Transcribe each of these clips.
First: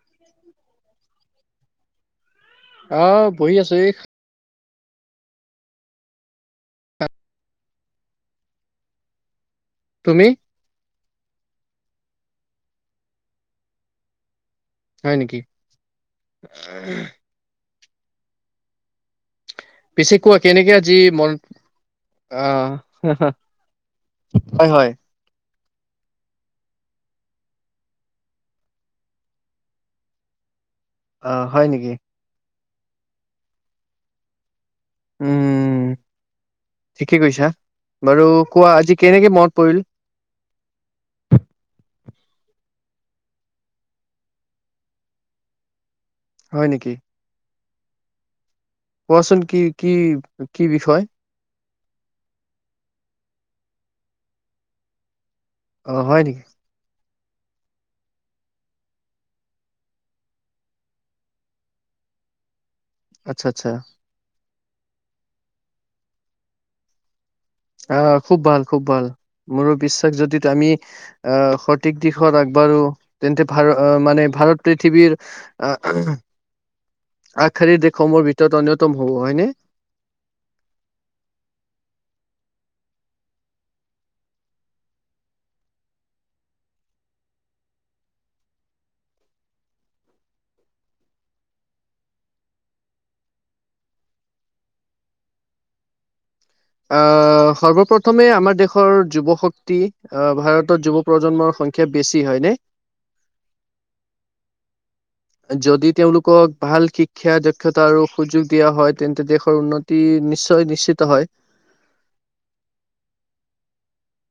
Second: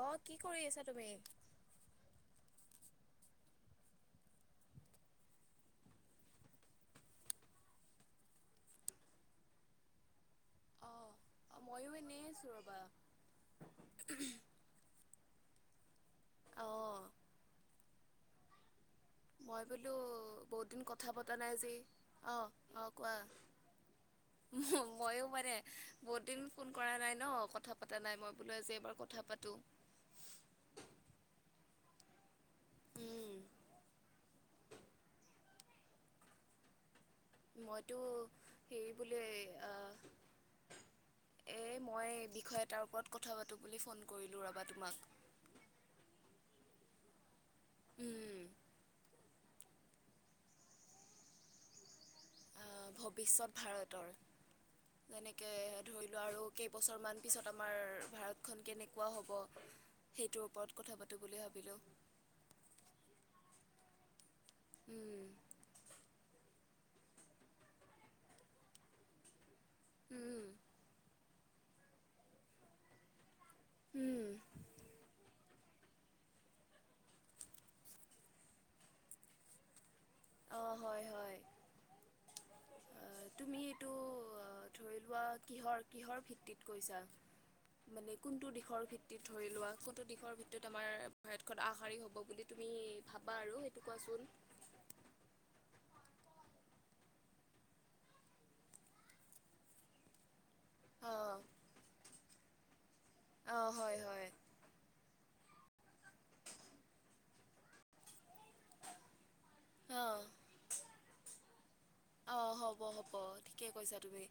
অঁ, কি কৰি আছা তুমি? অঁ বহি আছো এ। তুমি? অঁ। অঁ, মইয়ো এনেই আছো ৰবা। হয় নেকি? অ মই বোলো পিছে কোৱা বহুত কেনেকে দিন আজি কথা মন পতা নাই যে। অঁ আহ -অঁ কোৱা? হয় হয় মইও মানে- বহুত দিন ফোন কৰা নাই ন কথা পাতা নাই, মই বোলো আজি এবাৰ কথা পাতোঁ। অঁ, হয় নেকি? উম। উম, ঠিকে কৈছা। মইতো বাৰু কোৱা হেৰি আজি বুলি কেনেকে মনত পৰিল? এই মই বিষয় এটাৰ ওপৰত কথা পাতোঁ বুলি ফোন কৰিলোঁ ৰবা তোমাক। হয় নেকি? উম। কোৱাচোন কি -কি -কি বিষয়? আহ ভৱিষ্যত ভাৰতৰ, যেনেকে অ ধৰি হয় লোৱা নেকি আৰু- কেইবছৰমান পিছত আমাৰ ভাৰতখন কেনেকুৱা হ'ব? সেইটোৰ ওপৰত কথা পাতোঁ বুলি ভাবিলোঁ। আচ্ছা, আচ্ছা। উম। আহ খুব ভাল, খুব ভাল। মোৰো বিশ্বাস যদি উম আমি- আহ সঠিক দিশত আগবাঢ়ো তেন্তে ভাৰ আ উম মানে ভাৰত পৃথিৱীৰ আ আহা, আগশাৰীৰ দেশসমূহৰ ভিতৰত অন্যতম হ'ব হয়নে? অ হয় হয়। আ তুমি এইটো আ ধৰি লোৱা কিহৰ কিহৰ ভিত্তিত কৈছা? মানে কোনটো দিশৰ ভিত্তিত ধৰি লোৱা কোনটো দিশৰ ভিত্তিত আমাৰ ভাৰতখন আগশাৰী হ'ব বুলি তুমি ভাবা আৰু সেইটো কোৱাচোন? আহ সৰ্বপ্ৰথমে আমাৰ দেশৰ যুৱ শক্তি অ ভাৰতত যুৱ অঁ প্ৰজন্মৰ সংখ্যা বেছি হয়নে? অ হয় হয়। যদি তেওঁলোকক ভাল শিক্ষা, দক্ষতা আৰু সুযোগ দিয়া হয় তেন্তে দেশৰ উন্নতি অঁ নিশ্চয় নিশ্চিত হয়। অ হ'ব হ'ব ঠিকে কৈছা তুমি।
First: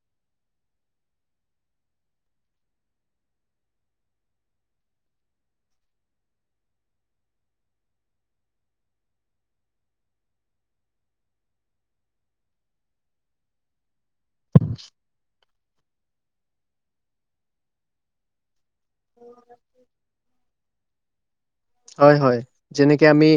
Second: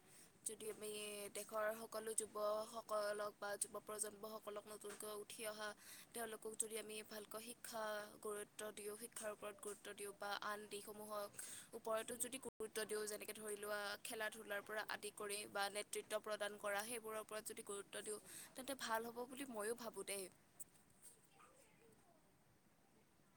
যদি আমি দেশৰ সকলো যুৱসকলক বা যুৱ প্ৰজন্মসকলক নতুনকৈ উ ঠি অহা তেওঁলোকক যদি আমি ভালকৈ শিক্ষা গুৰুত্ব দিওঁ, শিক্ষাৰ ওপৰত গুৰুত্ব দিওঁ বা আন দিশসমূহক ওপৰতো যদি গুৰুত্ব দিওঁ যেনেকে ধৰি লোৱা খেলা ধূলাৰ পৰা আদি কৰি বা নেতৃত্ব প্ৰদান কৰা সেইবোৰক ওপৰত যদি গুৰুত্ব দিওঁ তেন্তে ভাল হ'ব বুলি ময়ো ভাবোঁ দেই। হয় হয় যেনেকে আমি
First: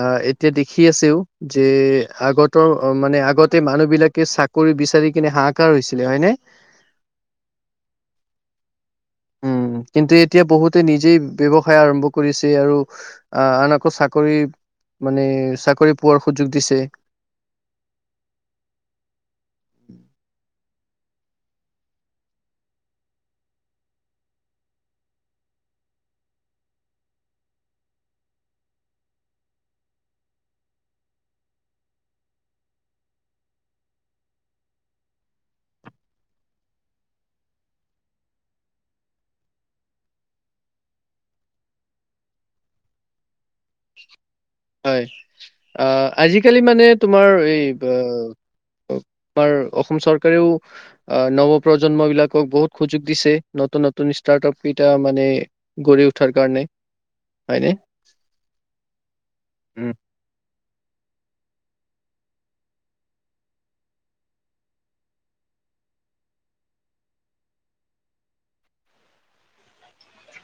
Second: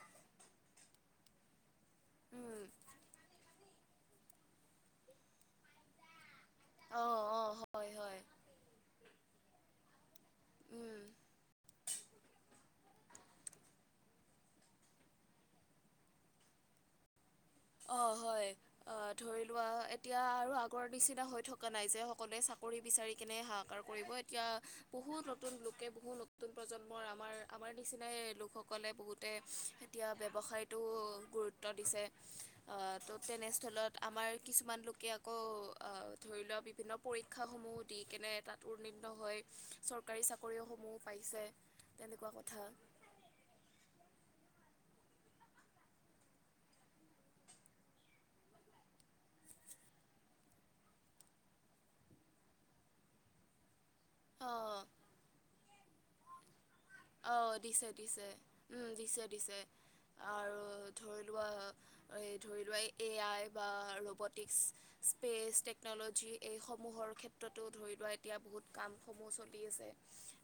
আহ এতিয়া দেখি আছেও যে এ উম, আগতৰ অ মানে আগতে মানুহবিলাকে চাকৰি বিচাৰি কিনে হাহাকাৰ হৈছিলে হয় নে? অ অ হয় হয়। উম কিন্তু এতিয়া বহুতে উম। নিজেই ব্যৱসায় আৰম্ভ কৰিছে আৰু আ আন আকৌ চা কৰি মানে চাকৰি পোৱাৰ সুযোগ দিছে। অঁ হয়। অ ধৰি লোৱা এতিয়া আৰু আগৰ নিচিনা হৈ থকা নাই যে সকলোৱে চাকৰি বিচাৰি কেনে হাহাকাৰ কৰিব এতিয়া বহুত নতুন লোকে বহুত নতুন প্ৰজন্মৰ আমাৰ আমাৰ নিচিনাই লোকসকলে বহুত তে এতিয়া ব্যৱসায়টো গুৰুত্ব দিছে। আহ ত' তেনেস্থলত আমাৰ কিছুমান লোকে আকৌ আহ ধৰি লোৱা বিভিন্ন পৰীক্ষাসমূহ দি কেনে তাত উন্নীৰ্ণ হয় চৰকাৰী চাকৰিসমূহ পাইছে। তেনেকুৱা কথা। হয় আহ আজিকালি মানে তোমাৰ এই বা অ, আমাৰ অসম চৰকাৰেও আ নৱপ্ৰজন্মবিলাকক বহুত সুযোগ দিছে। নতুন নতুন অঁ ষ্টাৰ্টআপকেইটা মানে গঢ়ি উঠাৰ কাৰণে অঁ হয়নে? দিছে দিছে উম দিছে দিছে উম। আৰু ধৰি লোৱা এই ধৰি লোৱা এই এ আই বা ৰবটিক্স স্পেচ টেকন'লজি এইসমূহৰ ক্ষেত্ৰতো ধৰি লোৱা এতিয়া বহুত কামসমূহ চলি আছে।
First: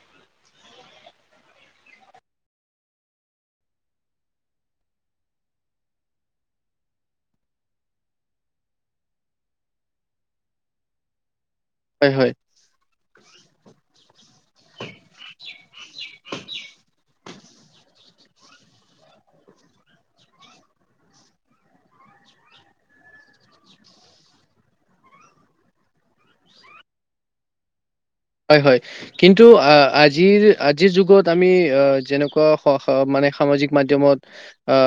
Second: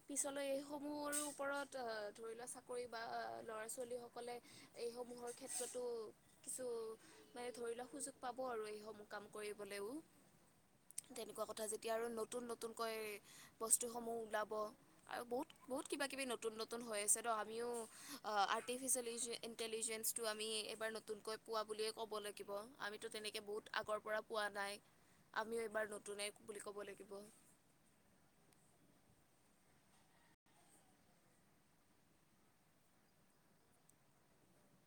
পিছলৈ এইসমূহৰ ওপৰত আহ ধৰি লোৱা চাকৰি বা ল'ৰা ছোৱালীসকলে এইসমূহৰ ক্ষেত্ৰতো কিছু মানে ধৰি লোৱা সুযোগ পাব আৰু এইসমূহ কাম কৰিবলৈও তেনেকুৱা কথা যেত তিয়া আৰু হয়, হয়, নতুন নতুনকৈ বস্তুসমূহ ওলাব। আৰু বহুত বহুত কিবা কিবি নতুন নতুন হৈ আছে তো আমিও অ আৰ্টিফিচিয়েল ইউজুৱেল ই ইণ্টেলিজেঞ্চটো আমি এইবাৰ নতুনকৈ পোৱা বুলিয়েই ক'ব লাগিব, আমিতো তেনেকৈ বহুত আগৰ পৰা পোৱা নাই। আমিও এইবাৰ নতুনে বুলি ক'ব লাগিব। হয় হয়। কিন্তু আহ আজিৰ আজিৰ যুগত আমি আহ যেনেকুৱা স স মানে সামাজিক মাধ্যমত আ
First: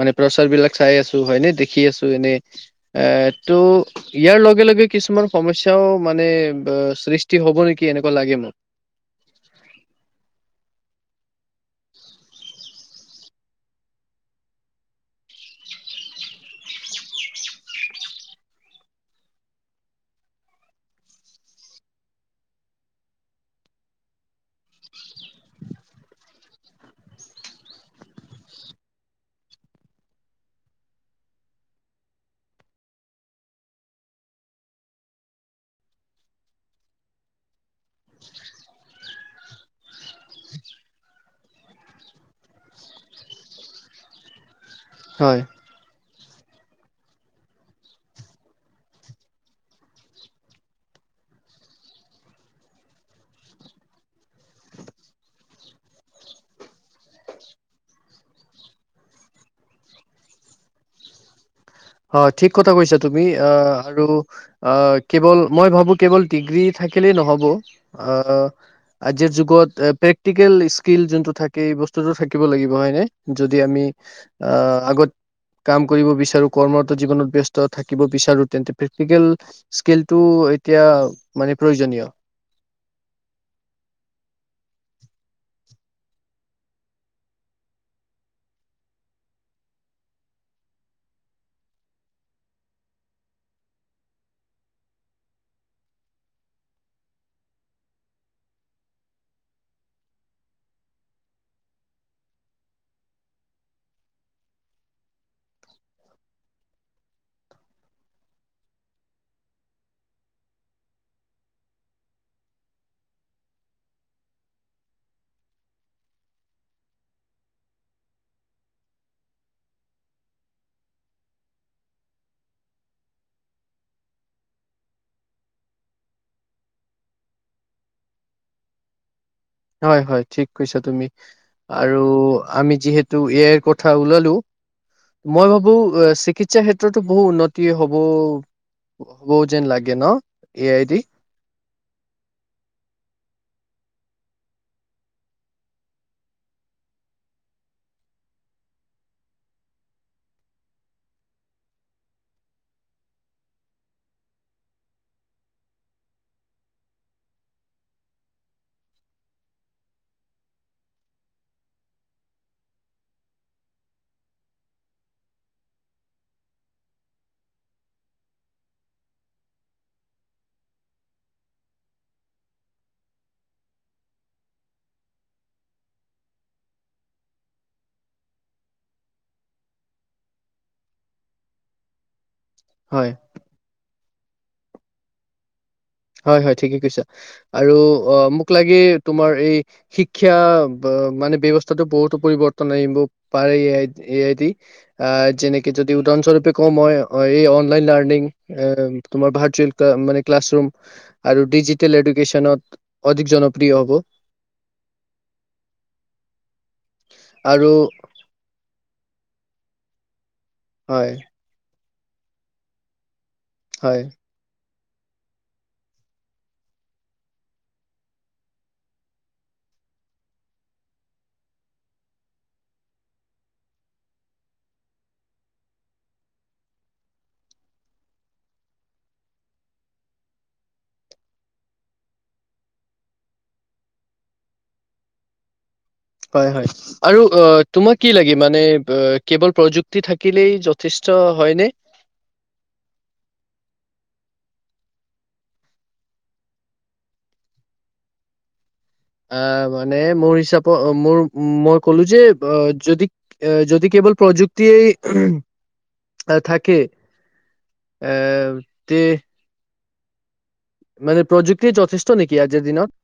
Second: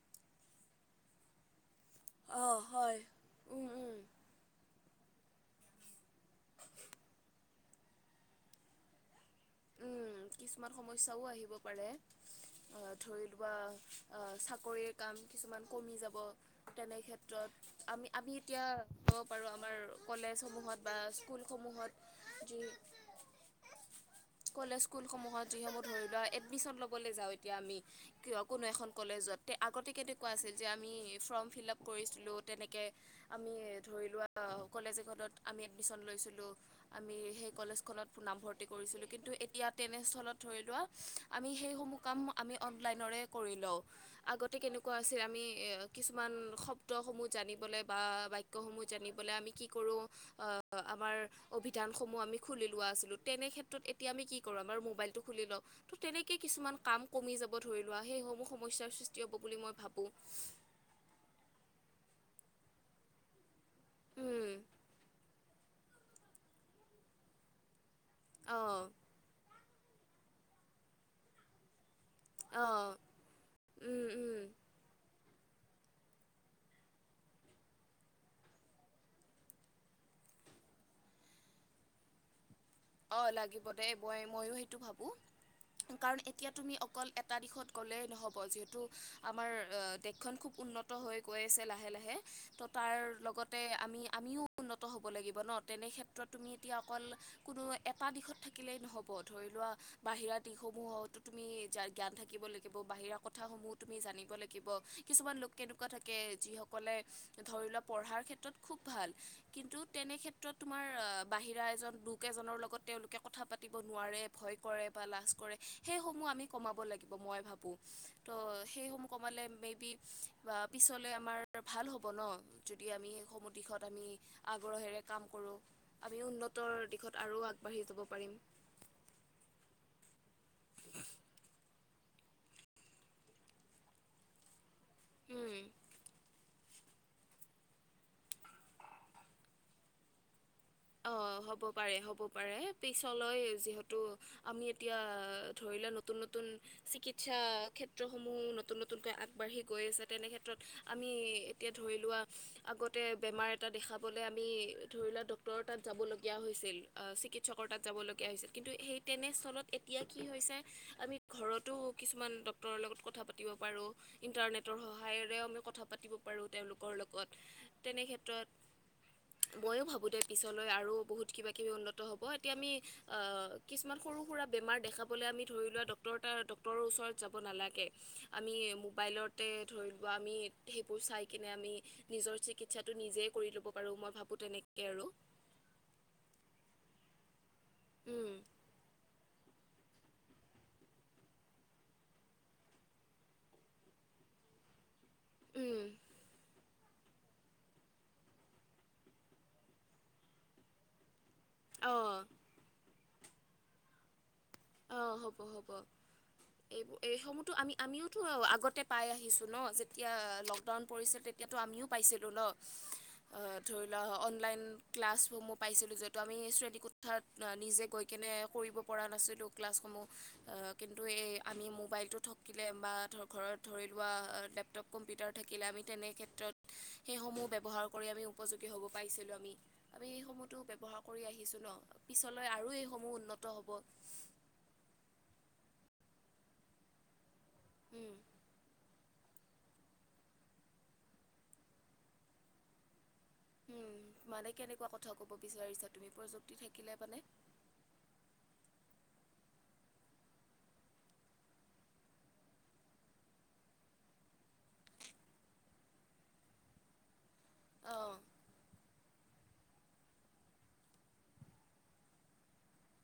মানে প্ৰচাৰবিলাক চাই আছো হয় নে দে খি আছোঁ এনেই, অঁ হয় এ তো উম উম ইয়াৰ লগে লগে কিছুমান সমস্যাও মানে ব' সৃষ্টি হ'ব নেকি, এনেকুৱা লাগে মোৰ। উম কিছুমান সমস্যাও আহিব পাৰে। আ ধৰি লোৱা আ চাকৰিৰ কাম কিছুমান কমি যাব। তেনে ক্ষেত্ৰত আমি আমি এতিয়া ক'ব পাৰোঁ আমাৰ কলেজ সমূহত বা স্কুল সমূহত যি কলেজ, স্কুল সমূহত যি সমূহ ধৰি লোৱা এডমিচন ল'বলে যাওঁ এতিয়া আমি কিয় কোনো এখন কলেজত তে আগতে কেনেকুৱা আছিল যে আমি ফ্ৰম ফিলাপ কৰিছিলোঁ তেনেকে আমি ধৰি লোৱা কলেজ এখনত আমি এডমিচন লৈছিলোঁ। আমি সেই কলেজখনত নামভৰ্তি কৰিছিলোঁ। কিন্তু এতিয়া তেনে স্থলত ধৰি লোৱা আমি সেইসমূহ কাম আমি অনলাইনৰে কৰি লওঁ। আগতে কেনেকুৱা আছিল হয়। আমি এ কিছুমান শব্দসমূহ জানিবলে বা বাক্যসমূহ জানিবলে আমি কি কৰোঁ আহ আমাৰ অভিধান সমূহ আমি খুলি লোৱা আছিলোঁ। তেনে ক্ষেত্ৰত এ তিয়া আমি কি কৰোঁ আমাৰ মোবাইলটো খুলি লওঁ। তো তেনেকেই কিছুমান কাম কমি যাব ধৰি লোৱা সেইসমূহ সমস্যাৰ সৃষ্টি হ'ব বুলি মই ভাবোঁ। হয়, ঠিক কথা কৈছা তুমি অ আৰু উম, অ কেৱল মই ভাবোঁ কেৱল ডিগ্ৰী থা কিলেই নহ'ব। অ অঁ আজিৰ যুগত এ প্ৰেক্টিকেল স্কিল যোনটো থা কে এই বস্তুতো থাকিব লাগিব, অঁ হয়নে? যদি আমি উম, উম, অ আগত কাম কৰিব বিচাৰোঁ। কৰ্মৰত জীৱনত ব্যস্ত থাকিব বিচাৰোঁ তেন্তে প্ৰেক্টিকেল স্কিলটো এতিয়া মানে প্ৰয়োজনীয়। অ লাগিব দে এ মই ময়ো সেইটো ভাবোঁ। উম কাৰণ এতিয়া তুমি অকল এটা দিশত গ'লেই নহ'ব। যিহেতু আমাৰ অ দেশখন খুব উন্নত ত হৈ গৈ আছে লাহে লাহে, ত' তাৰ লগতে আমি আমিও উন্নত হ'ব লাগিব ন'? তেনে ক্ষেত ত্ৰত তুমি এতিয়া অকল কোনো এটা দিশত থাকিলেই নহ'ব। ধৰি লোৱা বাহিৰা দিশসমূহটো তুমি জা জ্ঞান থাকিব লাগিব। বাহিৰা কথাসমূহো তুমি জানিব লাগিব। কিছুমান লোক কেনেকুৱা থাকে যি সক কলে ধৰি লোৱা পঢ়াৰ ক্ষেত্ৰত খুব ভাল। কিন্তু তেনেক্ষেত্ৰত তোমাৰ অ বাহিৰা এজন বু কেজনৰ লগত তেওঁলোকে কথা পাতিব নোৱাৰে, ভয় কৰে বা লাজ কৰে। সেইসমূহ আমি কমাব লাগিব মই ভা ত' সেই সমূহ কমালে মেবি বা পিছলে আমাৰ ভাল হ'ব ন'? যদি আমি সেইসমূহ দিশত আমি আগ্ৰহেৰে কাম কৰোঁ। আমি উন্নতৰ দিশত আৰু আগবাঢ়ি যাব পাৰিম। হয় হয় ঠিক কৈছা তুমি। আৰু আমি যিহেতু এ আইৰ কথা ওলালো মই পাৰিম ভাবোঁ এ চিকিৎসা ক্ষেত্ৰতো বহু উন্নতি হ ব হ'ব যেন লাগে ন'? এ আই দি। অ হ'ব পাৰে, হ'ব পাৰে। পিছলৈ যিহেতু আমি এতিয়া ধৰি লোৱা নতুন নতুন চিকিৎসা ক্ষেত্ৰসমূহো নতুন নতুনকৈ আগবাঢ়ি গৈ আছে। তেনে ক্ষেত্ৰত আমি এতিয়া ধৰি লোৱা আগতে বেমাৰ এটা দেখাবলে আমি ধৰি লোৱা ডক তৰ তাত যাব লগীয়া হৈছিল। আ চিকিৎসকৰ তাত যাব লগীয়া হৈছিল। কিন্তু সেই তেনে স্থলত এত এতিয়া কি হৈছে আমি ঘৰতো কিছুমান ডক্তৰৰ লগত কথা পাতিব পাৰোঁ। ইণ্টাৰনেটৰ সহায়েৰেও আমি কথা পাতিব পাৰোঁ তেওঁলোকৰ লগত, তেনে ক্ষেত্ৰত ময়ো ভাবোঁ দে পিছলৈ আৰু বহুত কিবা কিবি উন্নত হ'ব। এতিয়া আমি অ কিছুমান সৰু সুৰা বেমাৰ দেখা বলে আমি ধৰি লোৱা ডক্তৰ তাত ডক্তৰৰ ওচৰত যাব নালাগে। আমি মোবাইলতে ধৰি লোৱা আমি সেইবোৰ চাই কিনে আমি নিজৰ চিকিৎসাটো হয় নিজে কৰি ল'ব পাৰো, মই ভাবো তেনেকে আৰু। হয়, হয়, ঠিকেই কৈছা আৰু অ', উম, মোক লাগে তোমাৰ এই শিক্ষা মানে ব্যৱস্থাটো বহুতো পৰিৱৰ্তন আনিব পাৰে এ আই এ আই দি। আহ, যেনেকে উম, যদি উদাহৰণস্বৰূপে কওঁ মই এই অনলাইন লাৰ্ণিং, এ তোমাৰ ভাৰ্চুৱেল মানে ক্লাছ ৰুম আৰু ডিজিটেল অঁ এডুকেশ্যনত অধিক জনপ্ৰিয় হ'ব। অ', হ'ব হ'ব, এইবোৰ এইসমূহতো আৰু আমি আমিও টো আগতে পাই আহিছো ন'? যেতিয়া লকডাউন হয় পৰিছে তেতিয়াতো আমিও পাইছিলোঁ ন'? ধৰি লোৱা হয় অনলাইন ক্লাছসমূহ পাইছিলোঁ যিহেতু আমি শ্ৰেণীকোঠাত নিজে গৈ কিনে কৰিব পৰা নাছিলোঁ ক্লাছসমূহ। কিন্তু এই আমি মোবাইলটো থকিলে বা ধৰ ঘৰত ধৰি লোৱা লেপটপ কম্পিউটাৰ থাকিলে আমি তেনে ক্ষেত্ৰত সেইসমূহ ব্যৱহাৰ কৰি আমি উপযোগী হ'ব পাৰিছিলো আমি। আমি এইসমূহতো ব্যৱহাৰ কৰি আহিছো ন'? পিছলৈ আৰু এইসমূহ উন্নত হ'ব। হয়, হয় আৰু অ', তোমাক কি লাগে মানে কেবল প্ৰযুক্তি থাকিলেই যথেষ্ট হয়নে? উম, মানে কেনেকুৱা কথা ক'ব বিচাৰিছা তুমি, প্ৰযুক্তি থাকিলে মানে? আহ, মানে মোৰ হিচাপত মোৰ মই ক'লো যে অ', যদি যদি কেৱল প্ৰযুক্তিয়েই থাকে। এ অ', তে মানে প্ৰযুক্তিয়েই যথেষ্ট নেকি আজিৰ দিনত?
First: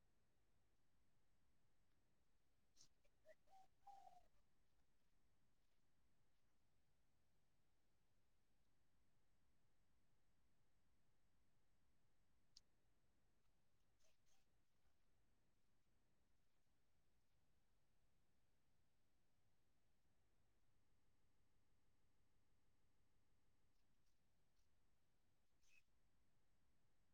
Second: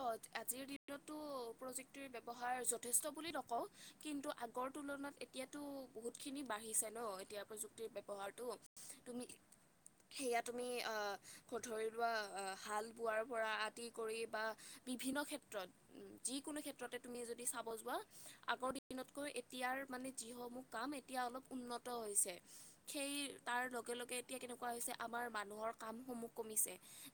অ', আজিৰ দিনতটো প্ৰযুক্তটিৰ ব্যৱহাৰ যথেষ্ট বুলি নকওঁ। কিন্তু আগৰ তুলনাত এতিয়াতো বহুতখিনি বাঢ়িছে ন' এতিয়া প্ৰযুক্তিৰ ব্যৱহাৰটো। তুমি সেয়া তুমি আহ, ধৰি লোৱা হাল বোৱাৰ পৰা আদি কৰি বা বিভিন্ন ক্ষেত্ৰত। উম, যিকোনো ক্ষেত্ৰতে তুমি যদি চাব যোৱা, আগৰ দিনতকৈ এতিয়াৰ মানে যি সমূহ কাম এতিয়া অলপ উন্নত হৈছে। সেই তাৰ লগে লগে এতিয়া কেনেকুৱা হৈছে আমাৰ মানুহৰ কামসমূহ কমিছে।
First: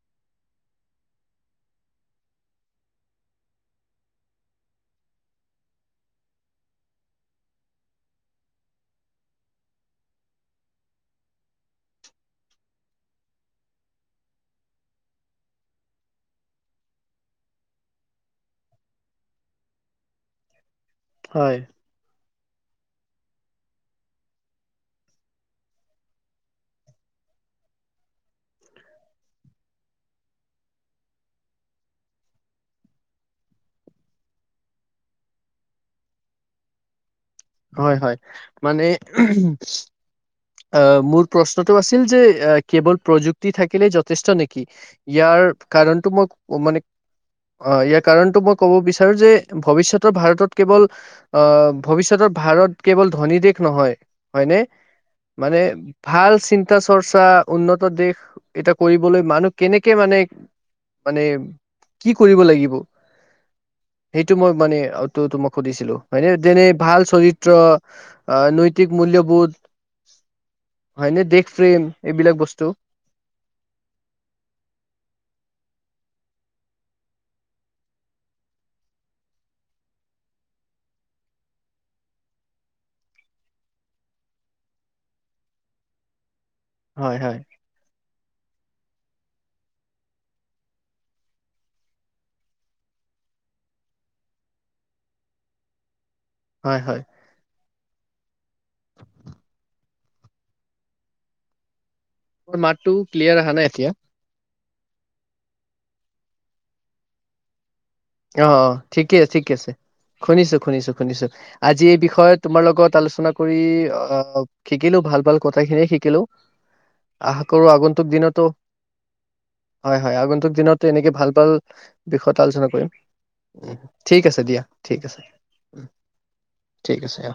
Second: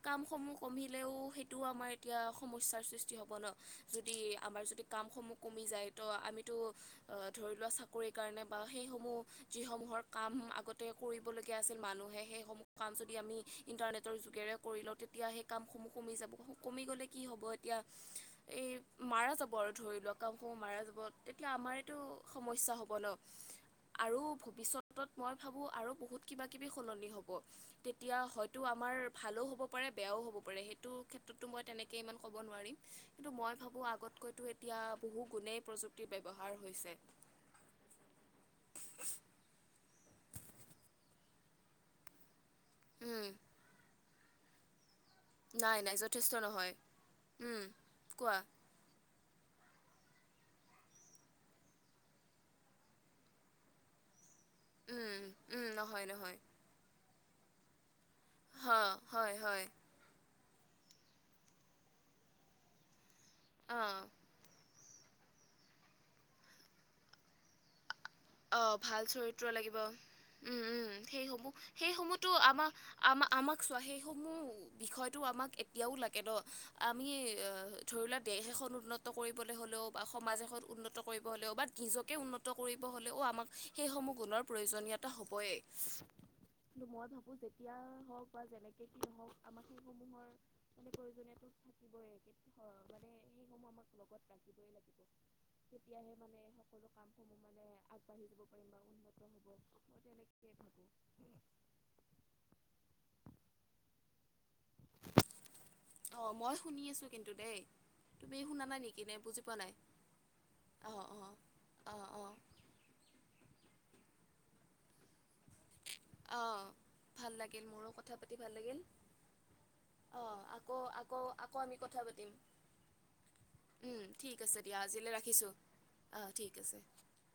কামসমূহ কমিলেও সেইটোও আমাৰ এতিয়া সমস্যাৰ সৃষ্টি হ'ব ন' যদি আমাৰ যদি কামসমূহ কমি যায় তো আমিতো অ', ধৰি লোৱা চাকৰিৰ কাৰণে বা সেইসমূহ যিসমূহৰ কাম আগতে কৰিবলগীয়া আছিল মানুহে, সেইসমূহ কাম যদি আমি ইণ্টাৰনেটৰ যোগেৰে কৰি লওঁ তেতিয়া সেই কামসমূহ কমি যাব। কমি গ'লে কি হ'ব এতিয়া এই মাৰা যাব আৰু ধৰি লোৱা কামসমূহ মাৰা যাব। তেতিয়া হয় আমাৰেতো সমস্যা হ'ব ন'? আৰু ভৱিষ্যতত মই ভাবো আৰু বহুত কিবা কিবি সলনি হ'ব। তেতিয়া হয়তো আমাৰ ভালো হ'ব পাৰে বেয়াও হ'ব পাৰে সেইটো ক্ষেত্ৰ তটো মই তেনেকৈ ইমান ক'ব নোৱাৰিম কিন্তু, মই ভাবোঁ আগতকৈতো এতিয়া বহু গুণেই প্ৰযুক্ত ক্তি ব্যৱহাৰ হৈছে। হয়, হয়, মানে আহ, মোৰ প্ৰশ্নটো আছিল যে কেৱল প্ৰযুক্তি থাকিলে যথেষ্ট নেকি? ইয়াৰ নাই নাই কাৰণটো যথেষ্ট মই নহয় মানে উম অ', ইয়াৰ কোৱা কাৰণটো মই ক'ব বিচাৰো যে ভৱিষ্যতৰ ভাৰতত কেৱল আহ, ভৱিষ্যতৰ ভাৰত কেৱল ধনী দেশ নহয় হয়নে? উম। মানে উম নহয় ভাল নহয় চিন্তা চৰ্চা উন্নত দেশ এটা হয় কৰিবলৈ হয় মানুহ হয় কেনেকে [unintelligible] মানে, মানে কি কৰিব লাগিব? অ। সেইটো মই মানে [unintelligible] মই সুধিছিলো হয়নে যেনে চৰিত্ৰ। আহ অ নৈতিক ভাল চৰিত্ৰ মূল্যবোধ লাগিব উম, উম হয়নে দেশ সেইসমূহ প্ৰেম সেই সমূহতো এইবিলাক বস্তু আমাৰ আম -আমাক চোৱা সেইসমূহ বিষয়টো আমাক এতিয়াও লাগে ন আমি আ ধৰি লোৱা দেশ এখন উন্নত কৰিবলৈ হ'লেও বা সমাজ এখন উন্নত কৰিব হ'লেও বা নিজকে উন্নত কৰি হ'লেও আমাক সেইসমূহ গুণৰ প্ৰয়োজনীয়তা হ'বই মই হয় ভাবো হয় [unintelligible] এতিয়া হওক বা যেনেকে কি হওক আমাৰ সেই সমূহৰ মানে প্ৰয়োজনীয়তো থাকিবই কিন্ত মানে সেইসমূহ আমাক লগত ৰাখিবই লাগিব। তেতিয়াহে মানে হয় সকলো হয় কাম [unintelligible] আগবাঢ়ি যাব পাৰিম। বা উন্নত হ'ব মই তেনেকেই ভাবোঁ মোৰ মাতটো ক্লিয়াৰ অহা নাই এতিয়া। অ মই শুনি আছো কিন্তু দেই। তুমি অ শুনা অ নাই নেকি নে ঠিকে বুজি ঠিকে পোৱা আছে। নাই খোনিছো খোনিছো অ অ খোনিছো আজি অ এই অ বিষয়ত তোমাৰ লগত আলোচনা কৰি অ শিকিলো ভাল ভাল - কথা খিনিয়ে শিকিলো অ ভাল আশা লাগিল কৰো মোৰো আগন্তুক কথা পাতি দিনতো ভাল লাগিল হয়, হয় অ আগন্তুক আকৌ দিনত এনেকে আকৌ ভাল ভাল আকৌ আমি কথা পাতিম বিষয়ত কৰিম। ঠিক আছে দিয়া ঠিক আছে ঠিক আছে অঁ।